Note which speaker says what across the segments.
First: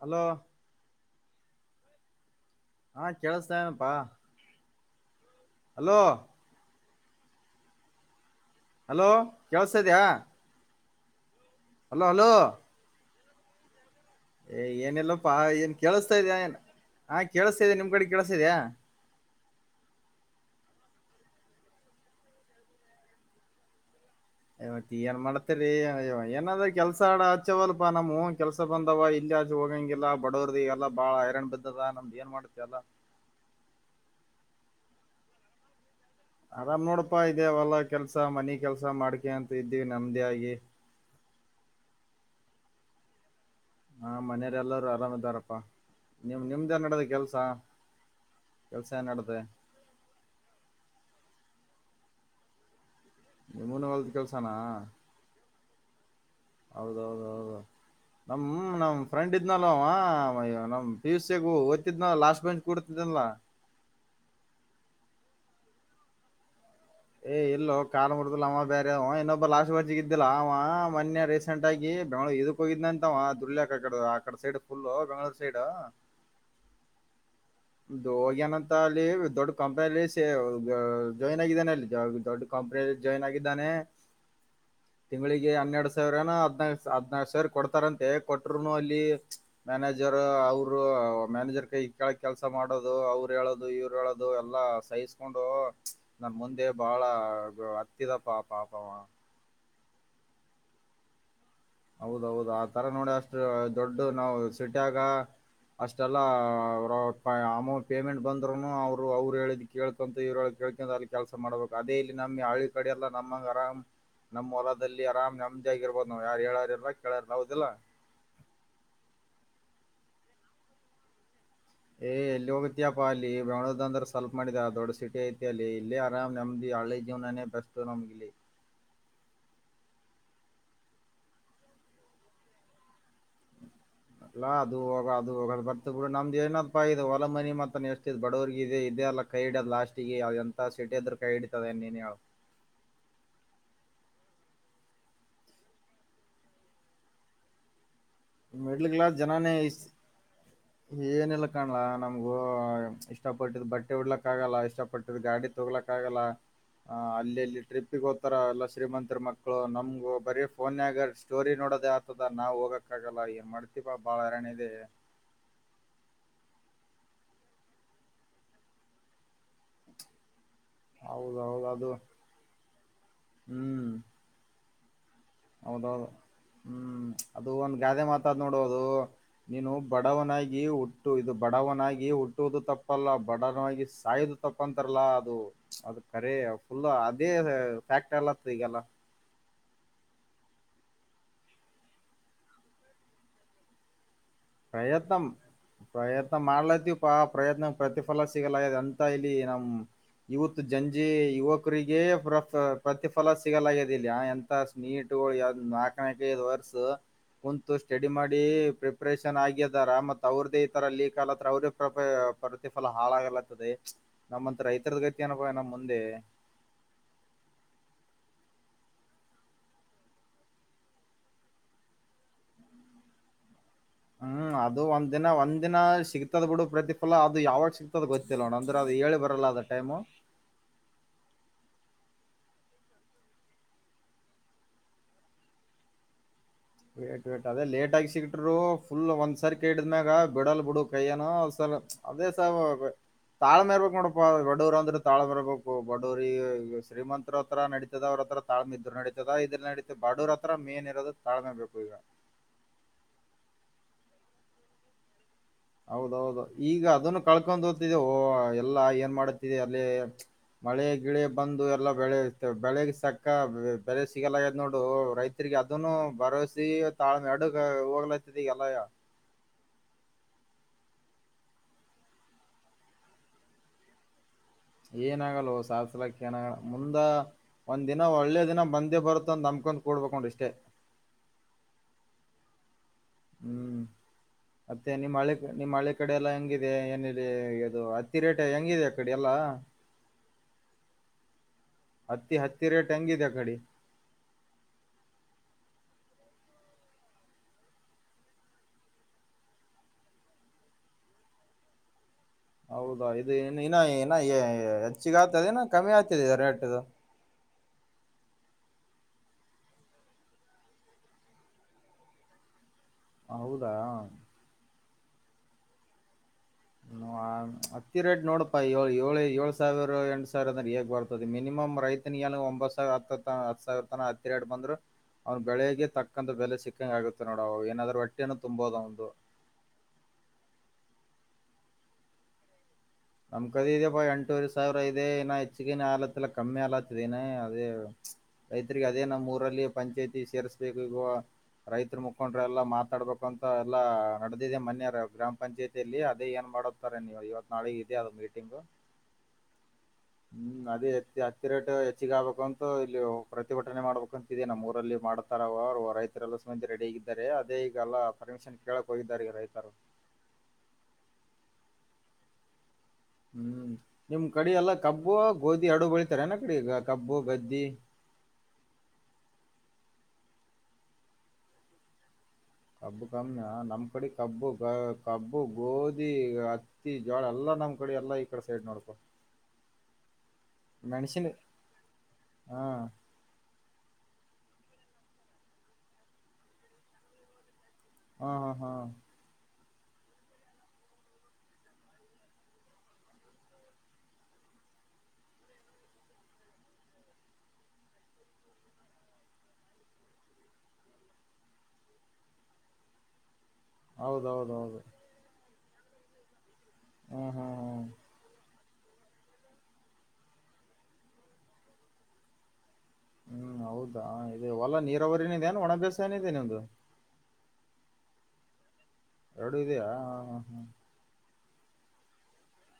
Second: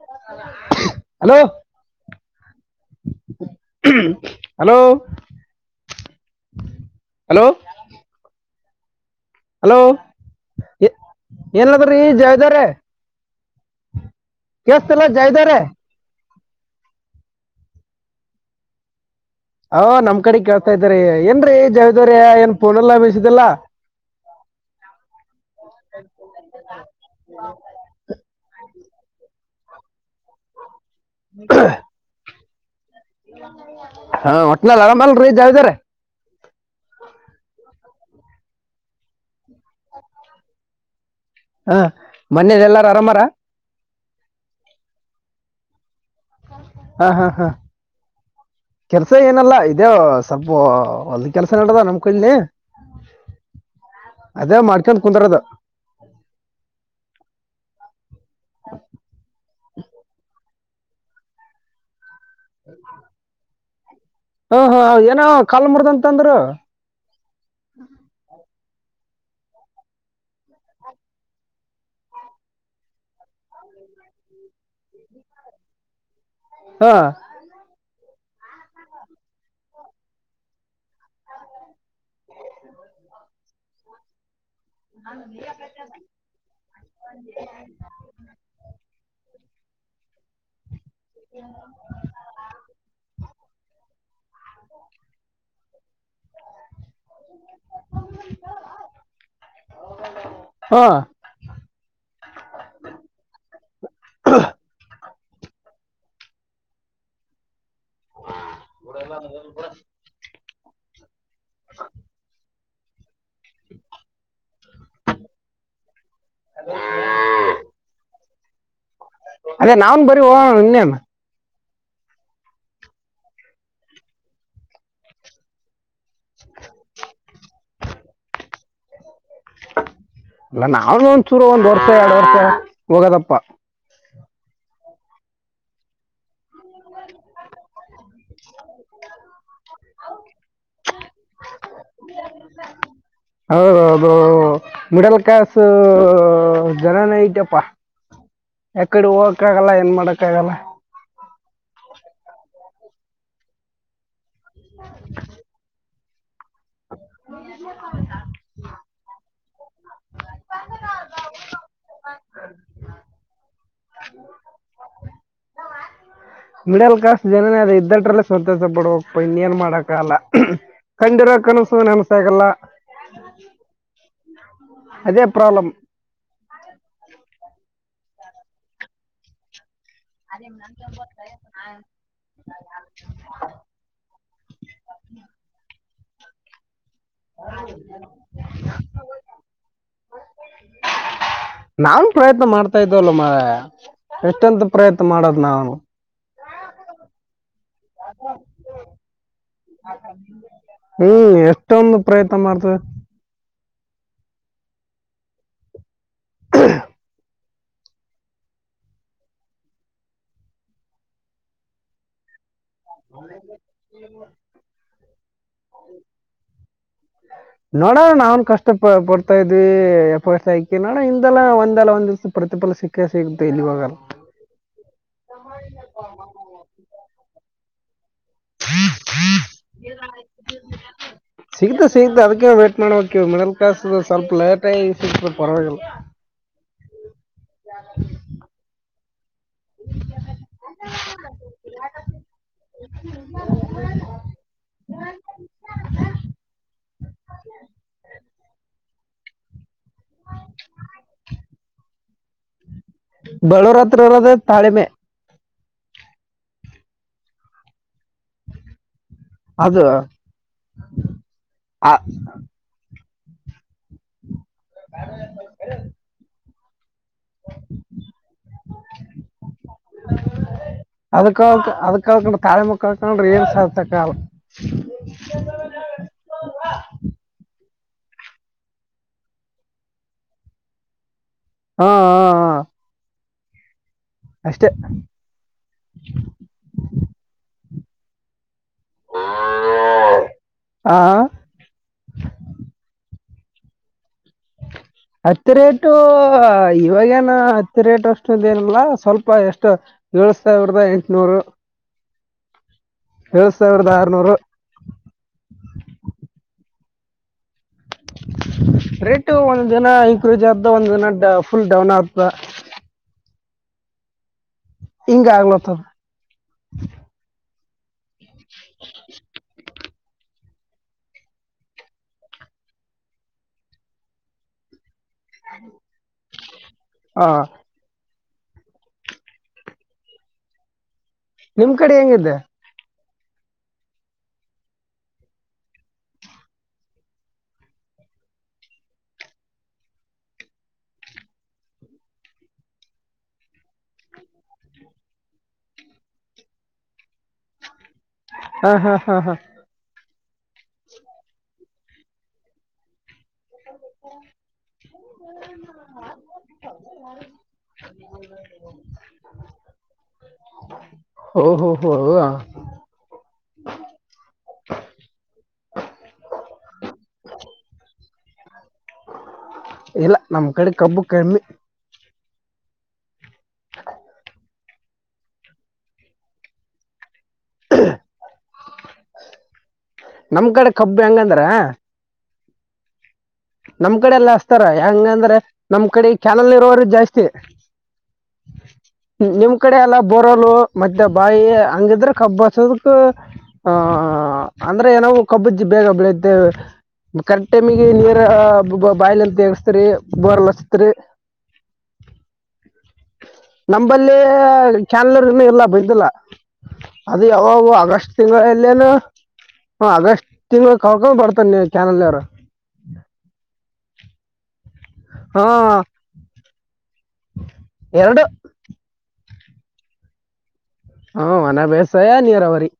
Speaker 1: Hello
Speaker 2: hello
Speaker 1: ಹಾ ಕೆೇಳ್ಸತನಪ್ಪಾ
Speaker 2: hello
Speaker 1: hello
Speaker 2: hello
Speaker 1: hello ಕೇಳ್ಸ್ತಾ ಇದಿಯಾ
Speaker 2: ಏನಾದ್ರೀ ಜಾಯ್ದರ್ರೆ
Speaker 1: ಹೇ ಏನೀಲ್ಲಪ್ಪಾ
Speaker 2: ಜಯದವ್ರೆ
Speaker 1: ಏನ್ ಕೇಳಿಸ್ತಾ ಇದ್ಯಾ ಏನ್ ಹಾ ಕೆೇಳ್ಸ್ತಿದೆ ನಿಮ್ ಕಡೆ ಕೆೇಳ್ಸ್ತಿದ್ಯ
Speaker 2: ಹಾ ನಮ್ ಕಡೆ ಕೇಳ್ತಾ ಇದೆ ರೀ ಏನ್ರೀ ಜಾಯ್ದರ್ರೆ ಏನ್ ಪೋನಿಲ್ಲ ಮೇಸೆದ್ದಿಲ್ಲಾ
Speaker 1: ಇವತ್ ಏನ್ ಮಾಡತಿರಿ ಏನಾದ್ರ ಕೆಲ್ಸಾ ಆಡ ಆಚವಲ್ಪಾ ನಮ್ಮ ಕೆಲ್ಸ ಬಂದವ ಇಲ್ಲಿ ಹೊಗಂಗಿಲ್ಲ ಬಡವರ್ದ ಎಲ್ಲ ಬಾಳ ಹೈರಾಣ ಬಿದ್ದದ ನಮ್ದ ಏನ್ ಮಾಡ್ತ ಎಲ್ಲಾ
Speaker 2: ಹಾ ಒಟ್ನಲ್ ಆರಾಮಲ್ ರೀ ಜಾಯ್ದರೆ
Speaker 1: ಆರಾಮ್ ನೋಡಪಾ ಇದೇ ಹೂಲ ಕೆಲ್ಸ ಮನಿ ಕೆಲ್ಸ ಮಾಡ್ಕೆಂತ್ ಇದೀವಿ ನೆಮ್ದಿಯಾಗಿ
Speaker 2: ಹಾ ಮನೆಲೆಲ್ಲರ ಆರಾಮಾರ
Speaker 1: ಹಾ ಮನೆಯರೆಲ್ಲರೂ ಆರಾಮ್ ಅದರಪ್ಪಾ ನಿಮ್ ನಿಮ್ದ್ ಏನ ನಡದದ ಕೆಲ್ಸ ಏನ್
Speaker 2: ಕೆಲ್ಸ
Speaker 1: ನಡದೆ
Speaker 2: ಏನಲ್ಲ ಇದೆ ಸ್ವಲ್ಪ ಹೊಲದಕೆಲ್ಸ ನಡದ ನಮ್ ಕಡ್ ಲೇ
Speaker 1: ನಿಮ್ಮೂನು ಹೊಲ್ದ ಕೆಲ್ಸನಾ
Speaker 2: ಅದೇ ಮಾಡ್ಕನ್ ಕುಂದರದ [inaudible]
Speaker 1: ಹೌದೌದ್ ಹೌದು ನಮ್ ನಮ್ ಫ್ರೆಂಡ್ ಇದ್ನಲ್ಲ ಅವ ಅವ ಯಾ ನಮ್ ಪಿ ಯು ಸಿಯಾಗು ಓದ್ತಿದ್ನಲ್ಲ ಲಾಸ್ಟ್ [unintelligible] ಕೊಡ್ತದಲ್ಲ
Speaker 2: ಹಾ ಹಾ ಏನ ಕಾಲ್ ಮಾಡ್ದ ಅಂತ ಅಂದ್ರು
Speaker 1: ಹೇ ಎಲ್ಲೋ ಕಾಲ ಮುರ್ದಿಲ್ಲ ಅವ ಬ್ಯಾರೆ ಇನ್ನೊಬ್ಬ ಲಾಸ್ಟ್ ವರ್ಜಗ ಇದ್ದಾ ಅವ ಮೊನ್ಯ ರೀಸೆಂಟ್ ಆಗಿ ಬೆಂಗಳೂರ್ ಇದಕ್ ಹೋಗಿದ್ನ ಅಂತ ದುಡಲೆಕ ಆಕಡ ಆಕಡ ಸೈಡ್ ಫುಲ್ ಬೆಂಗಳೂರ್ ಸೈಡ್
Speaker 2: ಹಾ
Speaker 1: ಇದು ಹೋಗ್ಯನಂತ ಅಲ್ಲಿ ದೊಡ್ಡ ಕಂಪನಿಯಲ್ಲಿ ಸೇ ಜಾಯಿನ್ ಆಗಿದ್ದಾನೆ ಅಲ್ಲಿ ದೊಡ್ಡ ಕಂಪನಿಯಲ್ಲಿ ಜಾಯನ್ ಆಗಿದ್ದಾನೆ. ತಿಂಗಳಿಗೆ ಹನ್ನೆರಡು ಸಾವಿರೇನೋ ಹದನಾರ್ ಹದ್ನಾರ ಕ ಸಾವಿರ ಕೊಡ್ತಾರಂತೆ ಕೊಟ್ರುನು ಅಲ್ಲಿ ಮ್ಯಾನೇಜ ರ ಅವರು ಮ್ಯಾನೇಜರ್ ಕೈ ಕೆಳಗ ನೋಡದು ಅವ್ರು ಹೇಳೋದು ಇವ್ರು ಹೇಳೋದು ಎಲ್ಲ ಸಹಿಸ್ಕೊಂಡು ಹ [unintelligible] ನನ್ ಮುಂದೆ ಬಹಳ ಅತ್ತಿದ ಪಾ ಪಾಪವ
Speaker 2: ಹಾ
Speaker 1: ಹೌದೌದು ಆ ತರ ನೋಡಿ ಅಷ್ಟ ದೊಡ್ಡ ನಾವು ಸಿಟಾಗ ಅಷ್ಟೆಲ್ಲ ಅವ್ರಅವಪ ಅಮೌಂಟ್ ಪೇಮೆಂಟ್ ಬಂದ್ರುನು ಅವರು ಅವ್ರು ಹೇಳಿದ ಕೇಳ್ಕಂತು ಇವ್ರೊಳಗೆ ಕೇಳ್ಕಂತ ಅಲ್ಲಿ ಕೆಲಸ ಮಾಡ್ಬೇಕು ಅದೇ ಇಲ್ಲಿ ನಮ್ಮ ಹಳ್ಳಿ ಕಡ ಎಲ್ಲ ನಮ್ಮಂಗ ಆರಾಮ್ ನಮ್ ಹೊಲದಲ್ಲಿ ಅರಾಮ್ ನೆಮ್ಮದ್ಯಾಗಿ ಇರಬಹದು ನಾವು ಯಾರು ಹೇಳ ಕೆಳರದ ಹವುದೀಲ್ಲ
Speaker 2: ಅದೇ ನಾವನ್ ಬರೀ ಹೋಗೋಣ ಇನ್ನೇನ್
Speaker 1: ಏ ಎಲ್ಲಿ ಹೋಗತಪ್ಪಾ ಅಲ್ಲಿ ಬೆಂಗಳೂರಂದ್ರ ಸ್ವಲ್ಪ ಮಾಡಿದ ದೊಡ್ ಸಿಟಿ ಐತಿ ಅಲ್ಲಿ ಇಲ್ಲೆ ರಾಮ್ ನೆಮ್ಮದಿ ಹಳ್ಳಿ ಜೀವನಾನ ಬೆಸ್ಟ ನಮಗಿಲ್ಲಿ
Speaker 2: ಅಲ್ಲ ನಾವ ಒಂದ್ ಚೂರು ಒಂದ್ ವರ್ಷ ಎರಡು ವರ್ಷ ಹೋಗದಪ್ಪಾ
Speaker 1: ಅಲ್ಲಾ ಅದು ಹೋಗ ಅದು ಹೋಗದ ಬರ್ತ ಬಿಡು ನಮ್ದ ಏನಾದ್ಪಯಿದು ಇದೆ ಹೊಲ ಮನಿ ಮತ್ತ ಎಷ್ಟ್ ಬಡುರ್ಗೆ ಇದೆ ಇದೆ ಅಲ್ಲ ಕೈ ಹಿಡೋದ ಲಾಸ್ಟಿಗೆ ಅವೇಂತ ಸಿಟೇಂದ್ರು ಕೈ ಹಿಡತವೆನ್ ನೀನೆ ಹೇಳು
Speaker 2: ಹೌದು ಮಿಡಲ್ ಕ್ಲಾಸ್ ಜನನ ಇಟೇಪ್ಪಾ
Speaker 1: ಮಿಡ್ಲ್ ಕ್ಲಾಸ್ ಜನಾನೇ ಇಸ
Speaker 2: ಮಾಡಕ್ಕಾಗಲ್ಲ
Speaker 1: ಏನಿಲ್ಲ ಕಾಣ್ಲ ನಮ್ಗೂ ಇಷ್ಟಪಟ್ಟಿದ್ದು ಬಟ್ಟೆ ಉಡ್ಲಕ್ ಗಲ್ಲ ಇಷ್ಟಪಟ್ಟು ಗಾಡಿ ತೊಗಲಕ್ಕ ಕಾಗಲ್ಲ ಆ ಅಲ್ಲಿಲ್ಲಿ ಟ್ರಿಪ್ಪಿಗ ಹೋತಾರ ಎಲ್ಲ ಶ್ರೀಮಂತರ ಮಕ್ಕಳು ನಮ್ಗು ಬರೀ ಫೋನ್ಯಾಗ ಸ್ಟೋರಿ ನೋಡೋದ ಆತ್ ತದ ನಾವು ಹೋಗ ಕಾಗಲ್ಲ ಏನ್ ಮಾಡ್ತೀಪಾ ಬಾಳ ಹೈರಾಣ ಇದೆ
Speaker 2: ಮಿಡಲ್ ಕ್ಲಾಸ್ ಜನನೇ ಅದ ಇದ್ದಂಟ್ರಲ್ಲೇ ಸಂತೋಷ ಪಡಬೆಕ್ಪ ಇನ್ನೇನ್ ಮಾಡಾಕಲ್ಲ ಕಂಡಿರೋ
Speaker 1: ಹೌದೌದ
Speaker 2: ಕನಸು
Speaker 1: ಅದು
Speaker 2: ನನಸ ಆಗಲ್ಲ
Speaker 1: ಹೌದೌದ ಹ್ಮ್ ಅದು ಒಂದ ಗಾದೆ ಮಾತಾದ ನೋಡೊ ಅದು ನೀನು ಬಡವನಾಗಿ ಹುಟ್ಟು ಇದು ಬಡವನಾಗಿ ಹುಟ್ಟುವುದು ತಪ್ಪಲ್ಲ ಬಡವನಾಗಿ ಸಾಯ್ದ ತಪ್ಪಂತಾರಲ್ಲಾ ಅದು ಅದ ಅರೆ ಫಲ್ಲ ಅದೇ ಫ್ಯಾಕ್ಟ್ ಎಲ್ಲತ್ತ ಈಗಲ್ಲ
Speaker 2: ನಾವ ಪ್ರಯತ್ನ ಮಾಡ್ತಾ ಇದ್ದವಲ್ಲಮ್ಮರ ಎಷ್ಟೆಂತ ಪ್ರಯತ್ನ ಮಾಡೋದ್ ನಾವ
Speaker 1: ಮಾಡ್ಲತಿವಿ ಪಾ ಆ ಪ್ರಯತ್ನ ಪ್ರತಿಫಲ ಸಿಗಲಾಗಿದೆ ಅಂತ ಇಲ್ಲಿ ನಮ್ಮ ಇವತ್ತು ಜಂಜಿ
Speaker 2: ಹ್ಮ್ ಎಷ್ಟೊಂದು
Speaker 1: ಯುವಕರಿಗೆ ಪ್ರ
Speaker 2: ಪ್ರಯತ್ನ ಮಾಡ್ತೀವಿ
Speaker 1: ಪ್ರತಿಫಲ ಸಿಗಲಾಗಿದೆ ಎಂತ ಸ್ ನೀಟ್ಗಳು ಯ್ದ ನಾ ಕಕ್ಕೆ ಇದು ವರ್ಸು ಕುಂತು ಸ್ಟಡಿ ಮಾಡಿ ಪ್ರ ಆಪರೇಷನ್ ಆಗಿದಾರ ಮತ್ತ ಅವ್ರ್ದೇ ಈ ತರ ಲೀಕ್ಲ ಹತ್ರ ಅವ್ರೇ ಪ್ರೊ ಪ್ರತಿಫಲ ಹಾಳಾಗಲತ್ತದೆ ನಮ್ಮಂತ ರೈತರದ ಏನಪ್ಪ ನಮ್ ಮುಂದೆ
Speaker 2: ನೋಡ ನ ಕಷ್ಟ ಪ ಪಡ್ತಾ ಇದ್ವಿ ಎಫೋಸ್ ಆಯಕಿ ನೋಡ ಇದೆಲ್ಲ ಒಂದೆಲ್ಲ ಒಂದ ದಿವಸ ಪ್ರತಿಫಲ ಸಿಕ್ಕ ಸಿಗುತ್ತೆ ಇಲ್ಲಿವಾಗ
Speaker 1: ಹ್ಮ್ ಅದು ಒಂದ್ ದಿನ ಒಂದ್ ದಿನ ಸಿಗ್ತದ್ ಬಿಡು ಪ್ರತಿಫಲ ಅದು ಯಾವಾಗ ಸಿಗ್ತ ತದಗ ಲಣ ಅಂದ್ರ ಅದು ಏಳು ಬರಲ್ಲಾದ ಟೈಮು
Speaker 2: ಸಿಗ್ತ ಸಿಗತ ಅದಕ್ಕೆ ವೇಟ್ ಮಾಡ್ಬೇಕಕ ಮಿಡಲ್ ಕ್ಲಾಸ್ ಸ್ವಲ್ಪ ಲೇಟಗ ಸಿಗ್ತ ಪರವಾಗಿಲ್ಲ
Speaker 1: [inaudible] ಲೆಟ್ ಅದೇ ಲೇಟಾಗಿ ಸಿಟ್ರು ಫಳ್ಳ ಒನ್ಸ್ ಸರ್ ಕ್ಮ್ಯಾಗ ಬಿಡಲ್ ಬಿಡು ಕೈಯ್ಯನು ಸಲ್ ಅದೇ ಸ ತಾಳ್ಮೆ ಇರ್ಬೇಕಕ್ ನೋಡಪ ಬಡೂರು ಅಂದ್ರೆ ತಾಳ್ಮ ಬರರ್ಬೇಕು ಬಡೂರಿ ಶ್ರೀಮಂತತ್ತ್ರರ ನಡಿತತದ ಅವ್ರತ್ರ ತಾಳ್ಮೆ ಇದ್ರು ನಡಿತ ಜದಾ ಇದ ನಡಿ ಬಡರ್ ಹತ್ರೇನ್ ಮೆನ್ ಇರೋದು ತಾಳ್ಮೆ ಬೇಕು ಈಗ
Speaker 2: ಬಡೋರಾತ್ರಿ ಅರದ ತಾಳ್ಮೆ
Speaker 1: ಹೌದೌದು ಈಗ ಅದನ್ನು ಕಳ್ಕೊಂಡ್ ತಿದೆ ಎಲ್ಲಾ ಏನ್ ಮಾಡ ಅಲ್ಲಿ
Speaker 2: ಅದು
Speaker 1: ಮಳೆ ಗಿಳಿ ಬಂದು ಎಲ್ಲ
Speaker 2: ಆ-
Speaker 1: ಬೆಳೆ ಇತ ಬೆಳಗ್ ಸ ಬೇರೆ ಸಿಗಲ ನೋಡು ರೈತರಿಗೆ ಅದನ್ನು ಭರವಾಸೆ [unintelligible] ತಾಳ್ಮೆ ಅಡುಗೆ ಹೋಗ್ಲತತಿ ಎಲ್ಲಯ
Speaker 2: ಅದ ಕಾಲ ಅದ ಕಾ ಕಂಡ್ರೆ ತಾಳೆ ಮಕ್ಕಳ ಕಂಡ್ರೆ ಏನ್ ಸಾರ್ಥಕದ
Speaker 1: ಏನಾಗಲ್ ಸಾಸಲಕ್ಕೆನೋ ಏನಾಗ ಮುಂದ ಒಂದ್ ದಿನ ಒಳ್ಳೆ ದಿನ ಬಂದೇ ಬರುತ್ತ ಅಂದು ನಂಬಕೊಂಡ್ ಕೂಡ್ಬೇಕಂಡ್ ಇಷ್ಟೇ
Speaker 2: ಹಾ ಹಾ ಹ
Speaker 1: ಹ್ಮ್ ಮತ್ತೆ ನಿಮ್ಮ್ ಹಳೆ ನಿಮ್ಮ್ ಹಳೆ ಕಡೆ ಎಲ್ಲ ಹೆಂಗಿದೆ ಏನಿದೆ ಅದು ಅತ್ತಿ ರೇಟ ಹೆಂಗ್ ಹೆಂಗಿದೆ ಆ ಕಡಿ ಎಲ್ಲ
Speaker 2: ಆ
Speaker 1: ಹತ್ತಿ ಹತ್ತಿ ರೇಟ್ ಹೆಂಗಿದೆ ನಡಿ
Speaker 2: ಹತ್ತಿ ರೇಟು ಇವಾಗೇನ ಹತ್ತಿ ರೇಟ್ ಅಷ್ಟೊಂದೇನಲ್ಲ ಸ್ವಲ್ಪ ಎಷ್ಟು ಏಳ್ ಸಾವಿರದ ಎಂಟನೂರು
Speaker 1: ಹೌದಾ ಇದು ಇನ್ನ ಇನ್ನ ಹೆಚ್ಚಿಗ ಆಗ್ತದೆನ ಕಮ್ಮಿ ಆಗ್ತದೆ ಇದು ರೇಟ್ ಇದು
Speaker 2: ರೇಟು ಒಂದ್ ದಿನ ಇಂಕ್ರೀಜ್ ಆದ್ದ ಒಂದ್ ದಿನ ಫುಲ್ ಡೌನ್ ಆದ್ದ
Speaker 1: ಹೌದಾ
Speaker 2: ಹಿಂಗ್ ಆಗ್ಲತ
Speaker 1: [unintelligible] ಹತ್ತಿ ರೇಟ್ ನೋಡಪ್ಪಾ ಇವಾಗ್ ಏಳ್ ಏಳು ಸಾವಿರ ಎಂಟ ಸಾವಿರದ ಹೇಗ್ ಬರ್ತದೆ ಮಿನಿಮಮ್ ರೈತನಿಗ್ ಒಂಬತ್ ಸಾವಿರ ಹತ್ ಹತ್ ಸಾವಿರ ಹತ್ತಿ ರೇಟ್ ಬಂದ್ರು ಅವ್ನ್ ಬೆಳೆಗೆ ತಕ್ ಒಂದು ಬೆಲೆ ಸಿಕ್ ದಂಗ್ ಆಗುತ್ತೆ
Speaker 2: ಹಾ
Speaker 1: ನೋಡು ಅವಾಗ ಏನಾದ್ರು ಒಟ್ಟ್ ಹೊಟ್ಟೇನು ತುಂಬವುದು ಅವಂದು
Speaker 2: ನಿಮ್ ಕಡೆ ಹೆಂಗಿದೆ
Speaker 1: ನಮ್ ಕಡೇ ಇದೆ ಬಾ ಎಂಟೂವರೆ ಸಾವಿರ ಇದೆ ಇನ ಹೆಚ್ಚಗಿನ ಆಲತ್ತಲ್ಲ ಕಮ್ಮಿ ಆಲತ್ತದೆ ನ ಅದೇ ರೈತ್ರಿಗೆ ಅದೇ ನಮ್ಮ್ ಊರಲ್ಲಿ ಪಂಚಾಯತಿ ಸೇರ್ಸ್ಬೇಕು ಈಗೋ ರೈತ್ ಮುಖಂಡ್ರ ಎಲ್ಲಾ ಮಾತಾಡ್ಬೇಕ ಅಂತ ಎಲ್ಲಾ ನಡೆದಿದೆ ಮೊನ್ನೆಯೆಲ್ಲಾ ಗ್ರಾಮ ಪಂಚಾಯತಿಯಲ್ಲಿ ಅದೇ ಏನ್ ಮಾಡತಾರೆ ನೀವು ಇವತ್ ನಾಳ ಇದೆ ಅದು ಮೀಟಿಂಗ್
Speaker 2: ಹಾ ಹಾ ಹಾ ಹಾ
Speaker 1: ಹ್ಮ್ ಅದ ಎತ್ತಿ ಹತ್ತಿ ರೇಟ್ ಹೆಚ್ಚಿಗೆ ಆಗ್ಬೇಕಂತೂ ಇಲ್ಲಿ ಪ್ರತಿಭಟನೆ ಮಾಡ್ಬೇಕಾಂತಿದೆ ನಮ್ಮ್ ಊರಲ್ಲಿ ಮಾಡ್ತಾರ ಅವ ಅವರು ರೈತರೆಲ್ಲ ಸೇರಿ ರೆಡಿ ಆಗಿದ್ದಾರೆ ಅದೇ ಈಗಲ್ಲ ಪರ್ಮಿಷನ್ ಕೇಳಕ್ ಹೋಗಿದ್ದಾರೆ ಈಗ ರೈತರು
Speaker 2: ಓಹೋ ಹೋ ಹೌದ
Speaker 1: ಹ್ಮ್ ನಿಮ್ ಕಡೆ ಎಲ್ಲ ಕಬ್ಬು ಗೋಧಿ ಎರಡು ಬೆಳಿತಾರೆ ಏನ ಕಡೆ ಈಗ ಕಬ್ಬು ಗದ್ದಿ
Speaker 2: ಇಲ್ಲ ನಮ್ಮ್ ಕಡೆ ಕಬ್ಬು ಕಮ್ಮಿ
Speaker 1: ಕಬ್ಬು ಕಮ್ಯಾ ನಮ್ ಕಡೆ ಕಬ್ಬು ಕಬ್ಬು ಗೋಧಿ ಹತ್ತಿ ಜೋಳ ಎಲ್ಲಾ ನಮ್ಮ್ ಕಡೆ ಎಲ್ಲಾ ಈ ಕಡೆ ಸೈಡ್ ನೋಡಪ್ಪ
Speaker 2: ನಮ್ ಕಡೆ ಕಬ್ಬು
Speaker 1: ಮೆಣಸಿನ್
Speaker 2: ಹೆಂಗಂದ್ರ
Speaker 1: ಹಾ
Speaker 2: ನಮ್ ಕಡೆ ಎಲ್ಲ ಹಚ್ತಾರ ಹೆಂಗಂದ್ರೆ ನಮ್ ಕಡೆ ಕಾನಲ್ ಇರೋರು ಜಾಸ್ತಿ
Speaker 1: ಹಾ ಹಾ
Speaker 2: ನಿಮ್ ಕಡೆ ಎಲ್ಲ ಬೋರಲು ಮತ್ತೆ ಬಾಯಿ ಹಂಗಿದ್ರೆ ಕಬ್ಬಸದಕ್ ಆ ಅಂದ್ರೆ ಏನೋ ಕಬ್ಬು ಬೇಗ ಬೆಳೆಯುತ್ತೇವೆ ಕರೆಕ್ಟ್ ಟೈಮಿಗೆ ನೀ ಬಾಯಲ ಅಂತ ತೇಗಸ್ತರಿ ಬೋರಲ್ ಹಚ್ಚಿತೀರಿ ನಂಬಲ್ಲಿ
Speaker 1: ಹೌದೌದೌದು
Speaker 2: ಕಾನಲ್ರು ಇಲ್ಲ ಬೈದಿಲ್ಲ ಅದು
Speaker 1: ಹ್ಮ್ ಹ್ಮ್
Speaker 2: ಯಾವಾಗೋ
Speaker 1: ಹ್ಮ್
Speaker 2: ಆಗಸ್ಟ್ ತಿಂಗಳಲ್ ಇಲ್ಲೇನು ಅಗಸ್ಟ್ ತಿಂಗಳ ಕಳ್ಕೊಂಡ್ ಬರ್ತಾನ ನೀ ಚಾನದಲ್ರು. ಹಾ
Speaker 1: ಬೋರರಿನ ಒಣ ಬೇಸಾನೇನ ಇದೇ ನಿಂದು.
Speaker 2: ಎರಡು
Speaker 1: ಎರಡು ಇದೆಯಾ ಹ ಹ್ಮ
Speaker 2: ಹ ಒಣ ಬೇಸಾಯ ನೀರಾವರಿ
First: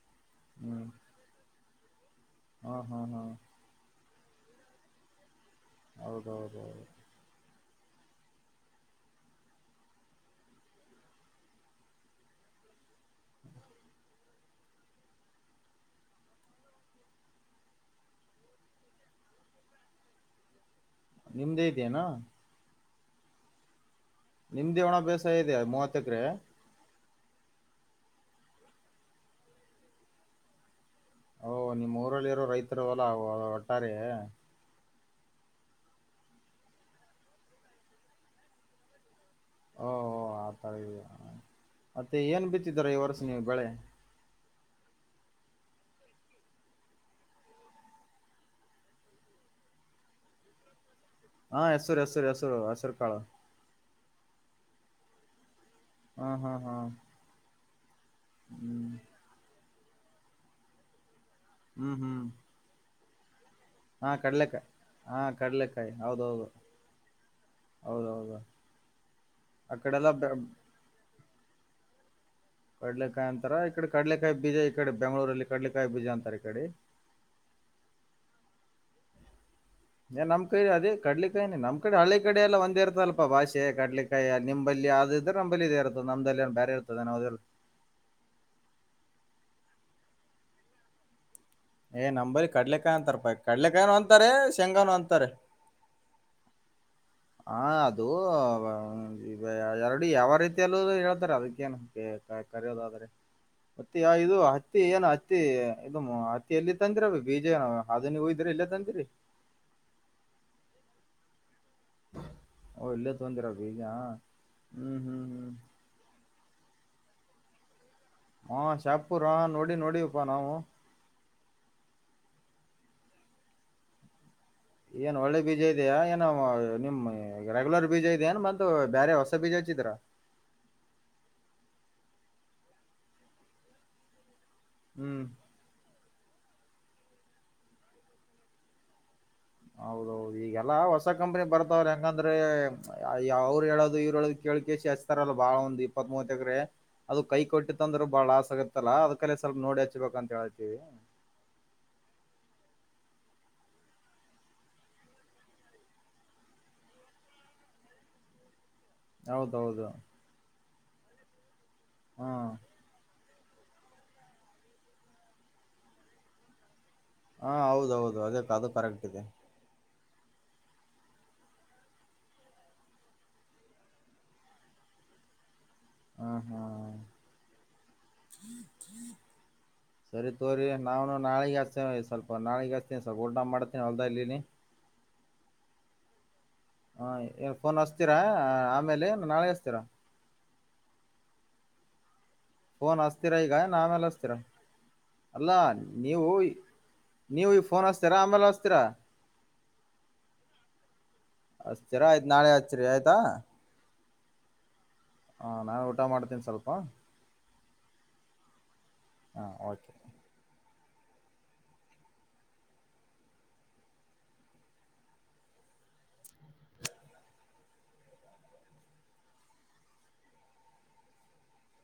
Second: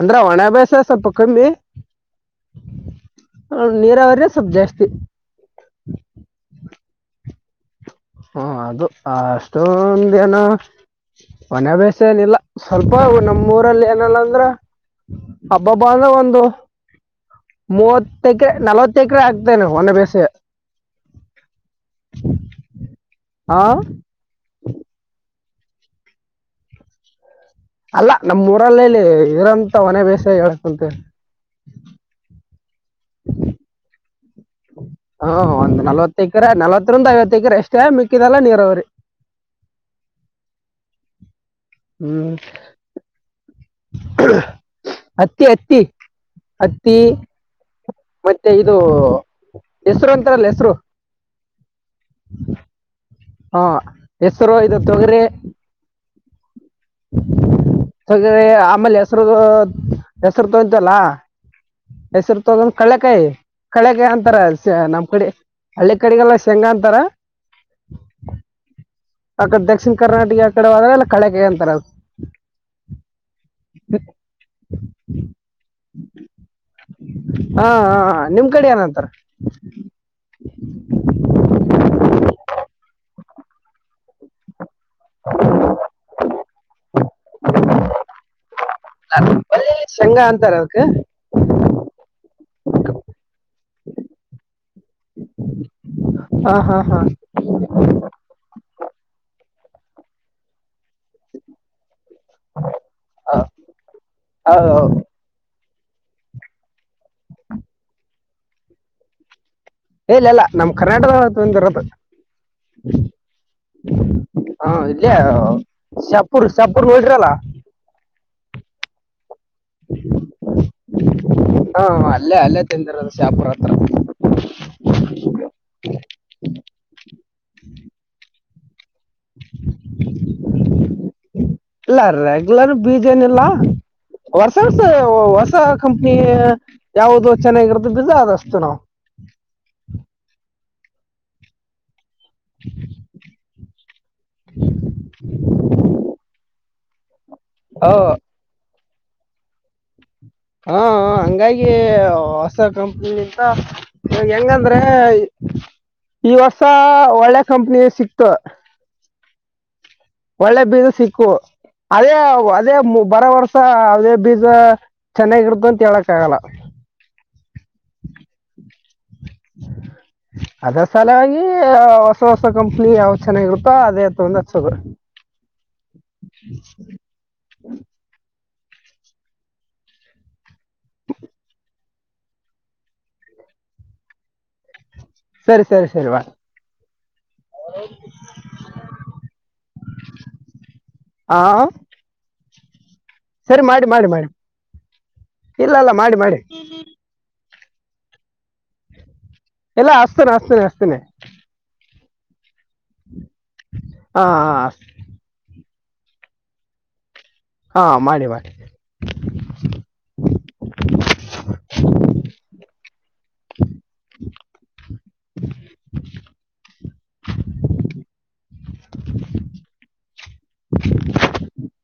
Speaker 2: ಅಂದ್ರೆ ಒಣ ಬೇಸಾಯ ಸ್ವಲ್ಪ ಕಮ್ಮಿ,
Speaker 1: ಹ್ಮ ಹ್ಮ್
Speaker 2: ಸ್ವಲ್ಪ್ ಜಾಸ್ತಿ
Speaker 1: ಹೌದೌದೌದು
Speaker 2: ಹ ಅದು ಅಷ್ಟೊಂದ ಏನು ಒಣ ಬೇಸಯ ಏನಿಲ್ಲ ಸ್ವಲ್ಪ ನಮ್ಮೂರಲ್ಲಿ ಏನಲ್ಲ ಅಂದ್ರ ಅಬ್ಬಬ್ಬಾ ಅಂದ್ರ ಒಂದು ಮೂವತ್ತ ಎಕರೆ ನಲ್ವತ್ತು ಎಕರೆ ಆಗ್ತೇನೆ ಒನ್ ಬೇಸಾಯ
Speaker 1: ನಿಮ್ದೇ ಇದೆ ಎನು?
Speaker 2: ಹಾ
Speaker 1: ನಿಮ್ದೇ ಒಣ ಬೇಸಾಯ ಇದೆ ಮೂವತ್ತಕ್ರೆ.
Speaker 2: ಅಲ್ಲ ನಮ್ಮ್ ಊರಲ್ಲಲ್ಲಿ ಇರಂತ ಒನ್ ಬೇಸಾಯ ಹೇಳ್ಕುಂತ
Speaker 1: ಓಹ ನಿಮ್ಮ್ ಊರಲ್ಲಿರೋ ರೈತರು ಹೋಲ್ಲಾ ಒಟ್ಟಾರೆಯೆ
Speaker 2: ಹಾ ಒಂದ್ ನಲವತ್ತ ಎಕರೆ ನಲ್ವತ್ತರಿಂದ ಐವತ್ತು ಎಕರೆ ಎಷ್ಟೇ ಮಿಕ್ಕಿದೆಲ್ಲ ನೀರವರಿ.
Speaker 1: ಓ ಹ ಆತಳ ಮತ್ತೆ
Speaker 2: ಹ್ಮ್
Speaker 1: ಏನ್ ಬಿತ್ತಿದಾರ ಈ ವರ್ಷ ನೀವು ಬೆಳೆ
Speaker 2: ಹತ್ತಿ ಹತ್ತಿ ಹತ್ತಿ ಮತ್ತೆ ಇದು ಹೆಸರು ಅಂತಾರಲ್ಲ ಹೆಸರು.
Speaker 1: ಹಾ ಎ ಹ ಸರಿ ಅಸ ಸರಿ ಹೆಸರು ಹೆಸರ್ ಕಾಳ
Speaker 2: ಹಾ ಹೆಸರು ಇದ ತೊಗರಿ
Speaker 1: ಹಾ ಹಾ ಹ್
Speaker 2: ಹಾಗೆ ಆಮೇಲೆ ಹೆಸರು ಹೆಸರ ತೊತಿವಲ್ಲಾ
Speaker 1: ಹ್ಮ್ ಹ್ಮ್
Speaker 2: ಹೆಸರು ತಗೊಂಡ್ ಕಳೆ [unintelligible] ಕಳಗಾಯಿ
Speaker 1: ಹಾ
Speaker 2: ಅಂತಾರ
Speaker 1: ಕಡ್ಲೆಕಾಯಿ
Speaker 2: ನಮ್
Speaker 1: ಹಾ
Speaker 2: ಕಡೆ
Speaker 1: ಕಡ್ಲೆಕಾಯಿ
Speaker 2: ಹಳ್ಳಿ ಕಡೆಗೆಲ್ಲ
Speaker 1: ಹೌದೌದು
Speaker 2: ಶೇಂಗಾ ಅಂತಾರ.
Speaker 1: ಹೌದೌದು
Speaker 2: ಅಕ್ಕಡೆ
Speaker 1: ಆ
Speaker 2: ದಕ್ಷಿಣ
Speaker 1: ಕಡೆ ಎಲ್ಲ
Speaker 2: ಕರ್ನಾಟಕ ಅಕಡೆದಾಗಲ್ಲ ಕಳೆಕಾಯಿ ಅಂತರ ಅದು
Speaker 1: ಕಡಲೆಕಾಯಿ ಅಂತಾರ ಈ ಕಡೆ ಕಡ್ಲೆಕಾಯಿ ಬೀಜ ಈ ಕಡೆ ಬೆಂಳೂರಲ್ಲಿ ಕಡಲೆಕಾಯಿ ಬೀಜ ಅಂತಾರೆ ಈ ಕಡೆ
Speaker 2: ಹಾ ಹಾ ಹಾ. ನಿಮ್ ಕಡೆ ಏನಂತಾರ,
Speaker 1: ಏ ನಮ್ ಕೈ ಅದೇ ಕಡ್ಲೆಕಾಯಿನ ನಮ್ ಕಡೆ ಹಳ್ಳಿ ಕಡೆ ಎಲ್ಲ ಒಂದ ಇರ್ತಲ್ಪಾ ಭಾಷೆ ಕಡ್ಲೆಕಾಯಿ ನಿಮ ನಂಬಲ್ಲಿ ಅದು ಇದ್ರೆ ನಂಬಲ್ಲಿ ಇದೇ ಇರ್ತದೆ ನಮ್ದಲ್ಲಿ ಬ್ಯಾರೆ ಇರ್ತದೆನ್ ಹೌದಿಲ್ಲ
Speaker 2: ಬೆಳ್ಳುಳ್ಳಿ ಶೇಂಗಾ ಅಂತಾರ ಅದಕ್.
Speaker 1: ಏ ನಮ್ಮ ಬಳ್ಳಿ ಕಡ್ಲೆಕಾಯಿ ಅಂತಾರ ಪಾ ಕಡ್ಲೆಕಾಯಿನು ಅಂತಾರೆ ಶೇಂಗಾನು ಅಂತಾರೆ.
Speaker 2: ಹಾ ಹಾ
Speaker 1: ಹಾ ಅದು ಎರಡು ಯಾವ ರೀತಿಯಲ್ಲಿ ಹೇಳ್ತಾರೆ ಅದಕ್ಕೇನ್ ಕರೆಯೋದಾದ್ರೆ ಮತ್ತೆ ಇದು ಹತ್ತಿ
Speaker 2: ಹೌದೌದು
Speaker 1: ಏನು ಹತ್ತಿ. ಇದು ಹತ್ತಿ ಇಲ್ಲಿ ತಂದಿರ ಬೀಜ ಅದು ನೀವು [inaudible] ಹೋದ್ರೆ ಇಲ್ಲೇ ತಂದಿರಿ.
Speaker 2: ಎಲ್ಲ ಅಲ್ಲಾ ನಮ್ ಕರ್ನಾಟಕದಾಗ ತೊಗೊಂಡಿರೊಡ್.
Speaker 1: ಓ ಇಲ್ಲೇ ತಂದಿರ ಬೀಜ
Speaker 2: ಹಾ
Speaker 1: ಹ್ಮ್ ಹ್ಮ್ ಹ್ಮ್
Speaker 2: ಇಲ್ಲಿ ಪುರ ಶಹಾಪುರ ಗ ಹೋಗಿದ್ದಿಅಲ್ಲಾ.
Speaker 1: ಹ ಶಾಹಪುರ್. ನೋಡಿ ನೋಡವಿ ಪಾ ನಾವು
Speaker 2: ಹಾ ಅಲ್ಲೇ ಅಲ್ಲೇ ತಂದಿರದು ಶಾಹಾಪುರ್ ಹತ್ರ
Speaker 1: ಏನ್ ಒಳ್ಳೆ ಈಗ ರೆಗ್ಯುಲರ್ ಬೀಜ ಇದೇ ಏನ್ ಮತ್ತ ಬೇರೆ ಹೊಸ ಬೀಜ ಅಂತಿದ್ರ
Speaker 2: ಇಲ್ಲ ರೆಗ್ಯುಲರ್ ಬೀಜ ಏನಿಲ್ಲ. ವರ್ಷ ವರ್ಷ
Speaker 1: ಹ್ಮ್
Speaker 2: ಹೊಸ ಕಂಪನಿ. ಯಾವವು ಚೆನ್ನಾಗಿರದ ಅಲಾ ಅದನ್ನ ಹಚ್ಚೇತೇವಿ ನಾವು.
Speaker 1: ಅಲ್ಲ ಹೊಸ ಕಂಪನಿ ಬರ್ತವ್ರ. ಹಾಂಗಂದ್ರೆ ಅವ್ರು ಹೇಳೋದು ಇವ್ರು ಹೇಳೋದು ಕೇಳ್ ಕಸಿ ಹಚ್ತಾರಲ್ಲ ಬಾಳ ಒಂದ್ ಇಪ್ಪತ್ ಮೂವತ್ ಎಕ್ರೆ. ಅದು ಕೈ ಕೊಟ್ಟಿತ
Speaker 2: ಹ
Speaker 1: ಅಂದ್ರೆ ಬಾಳ ಲಾಸ್ ಆಗತ್ತೆ. ಅಂತಾರಲ್ಲ ಅದ್ಕೇರ ಸ್ವಲ್ ನೋಡಿ ಹಚ್ಚಿ.
Speaker 2: ಹಾ ಹಾ ಹಂಗಾಗಿ ಹೊಸ. ಕಂಪ್ನಿಂತ ಹೆಂಗಂದ್ರೆ ಈ ವರ್ಷ ಒಳ್ಳೆ ಕಂಪ್ನಿ ಸಿಕ್ತು.
Speaker 1: ಹೌದೌದು
Speaker 2: ಒಳ್ಳೆ ಬೀಜ ಸಿಕ್ಕು ಅದೇ
Speaker 1: ಹ್ಮ್
Speaker 2: ಅದೇ ಬರೋ ವರ್ಷ ಹೊಸ ಅದೇ ಬೀಜ ಚೆನ್ನಾಗಿರುತ್ತ ಅಂತ ಹೇಳಕ್ ಆಗಲ್ಲ
Speaker 1: ಹಾ ಹೌದೌದು ಅದ ಅದು ಕರೆಕ್ಟ್ ಇದೆ.
Speaker 2: ಅದ ಸಲಾಗಿ ಹೊಸ ಹೊಸ ಕಂಪ್ನಿ ಯಾವ ಚೆನ್ನಾಗಿರುತ್ತೋ ಅದೇ ತಗೊಂಡ ಹಚ್ಚೋದ.
Speaker 1: ಹ್ಮ್ ಹ್ಮ್ ಸರಿ ತೊಗ್ರಿ ನಾನು ನಾಳಗ ಹಸ್ತೇನೆ ಸ್ವಲ್ಪ ನಾಳೆಗ ಹಸ್ತೀನಿ ಸ್ವಲ್ಪ ಊಟಾ ಮಾಡ್ತೀನಿ ಹೊಲ್ದಗ ಅದೇನಿ.
Speaker 2: ಸರಿ ಸರಿ ಸರಿ ಬ.
Speaker 1: ಹ ಫೋನ್ ಹಚ್ತೀರಾ ಆಮೇಲೆ ನಾಳೆಗ ಹಚ್ತೀರಾ
Speaker 2: ಹಾ
Speaker 1: ಫೋನ್ ಹಚ್ಚ್ತೀರಾ ಈಗ
Speaker 2: ಸರಿ ಮಾಡಿ
Speaker 1: ನಮೇಲೆ
Speaker 2: ಮಾಡಿ ಮಾಡಿ
Speaker 1: ಹಚ್ಚ್ತೀರಾ ಅಲ್ಲ
Speaker 2: ಇಲ್ಲ ಇಲ್ಲ ಮಾಡಿ
Speaker 1: ನೀವು
Speaker 2: ಮಾಡಿ
Speaker 1: ನೀವು. ಫೋನ್ ಹಚ್ಚಿತೀರಾ ಆಮೇಲೆ ಹಚ್ಚುತಿರ
Speaker 2: ಎಲ್ಲಾ ಹಚ್ಚಿತೀನಿ ಹಚ್ಚಿತೀನಿ ಹಚ್ಚಿತೀನಿ
Speaker 1: ಸರಿ ಆಯ್ತು ನಾಳೆ ಹಚ್ಚರಿ ಆಯ್ತಾ
Speaker 2: ಹಾ ಹ
Speaker 1: ಹಾಂ ನಾನು ಊಟ ಮಾಡ್ತೀನಿ ಸ್ವಲ್ಪ
Speaker 2: ಹಾ ಮಾಡಿ ಮಾಡಿ
Speaker 1: ಹಾ ಓಕೆ
Speaker 2: [unintelligible]